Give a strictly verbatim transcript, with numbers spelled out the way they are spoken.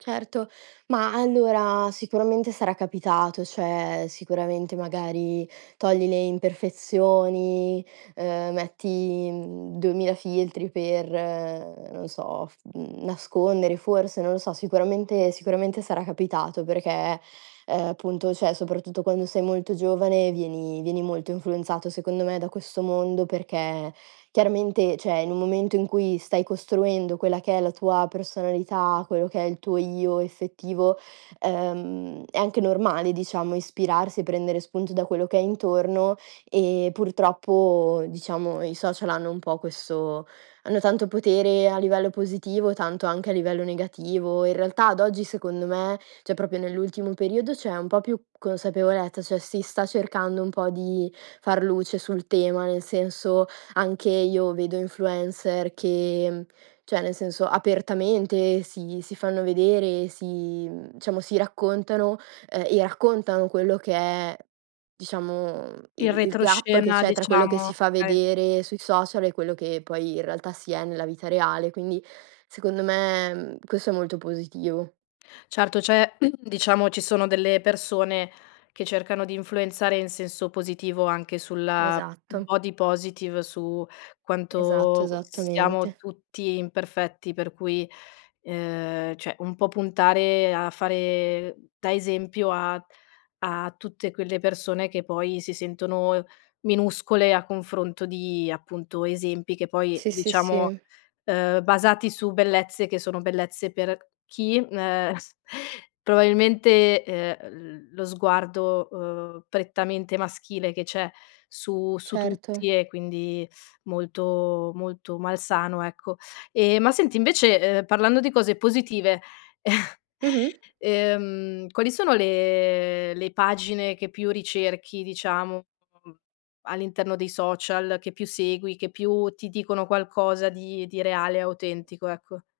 Certo, ma, allora, sicuramente sarà capitato. Cioè, sicuramente, magari, togli le imperfezioni, uhm, metti, mhmm, duemila filtri per non so, f mhmm, nascondere forse, non lo so. Sicuramente sicuramente sarà capitato perché, uhm, punto, cioè soprattutto quando sei molto giovane, vieni vieni molto influenzato, secondo me, da questo mondo, perché chiaramente ceh, in un momento in cui stai costruendo quella che è la tua personalità, quello che è il tuo io effettivo, uhm, è anche normale diciamo, ispirarsi e prendere spunto da quello che hai intorno e purtroppo, diciamo, i social hanno un po' questo hanno tanto potere a livello positivo, tanto anche a livello negativo. In realtà ad oggi, secondo me, ceh, proprio nell'ultimo periodo, c'è un po' più consapevolezza, cioè, si sta cercando un po' di far luce sul tema, nel senso, anche io vedo influencer che, mhmm, cioè nel senso, apertamente si si fanno vedere, si mhmm, ciamo si raccontano, uhm, e raccontano quello che è, diciamo, Il il il gap che retroscena, c'è tra quello che si diciamo fa okay. vedere sui social e quello che poi in realtà si è nella vita reale. Quindi, secondo me, mhmm, questo è molto positivo. Certo, c'è diciamo, ci sono delle persone che cercano di influenzare in senso positivo, anche sulla Esatto. body positive, su Esatto, quanto, s siamo esattamente. tutti imperfetti, per cui, uhm, ceh, un po' puntare a fare da esempio a a tutte quelle persone che poi si sentono, ehm, minuscole a confronto di, appunto, esempi che poi Sì, sì, diciamo, sì. uhm, basati su bellezze che sono bellezze per chi, m ehm, probabilmente, uhm, l lo sguardo, uhm, prettamente maschile che c'è su su Certo. tutti, e quindi molto molto malsano, ecco. Ehm, ma senti invece, uhm, parlando di cose positive, Mh-mh. uhm, quali sono le le pagine che più ricerchi, diciamo [unintelligible] all'interno dei social, che più segui, che più ti dicono qualcosa di di reale e autentico, ecco.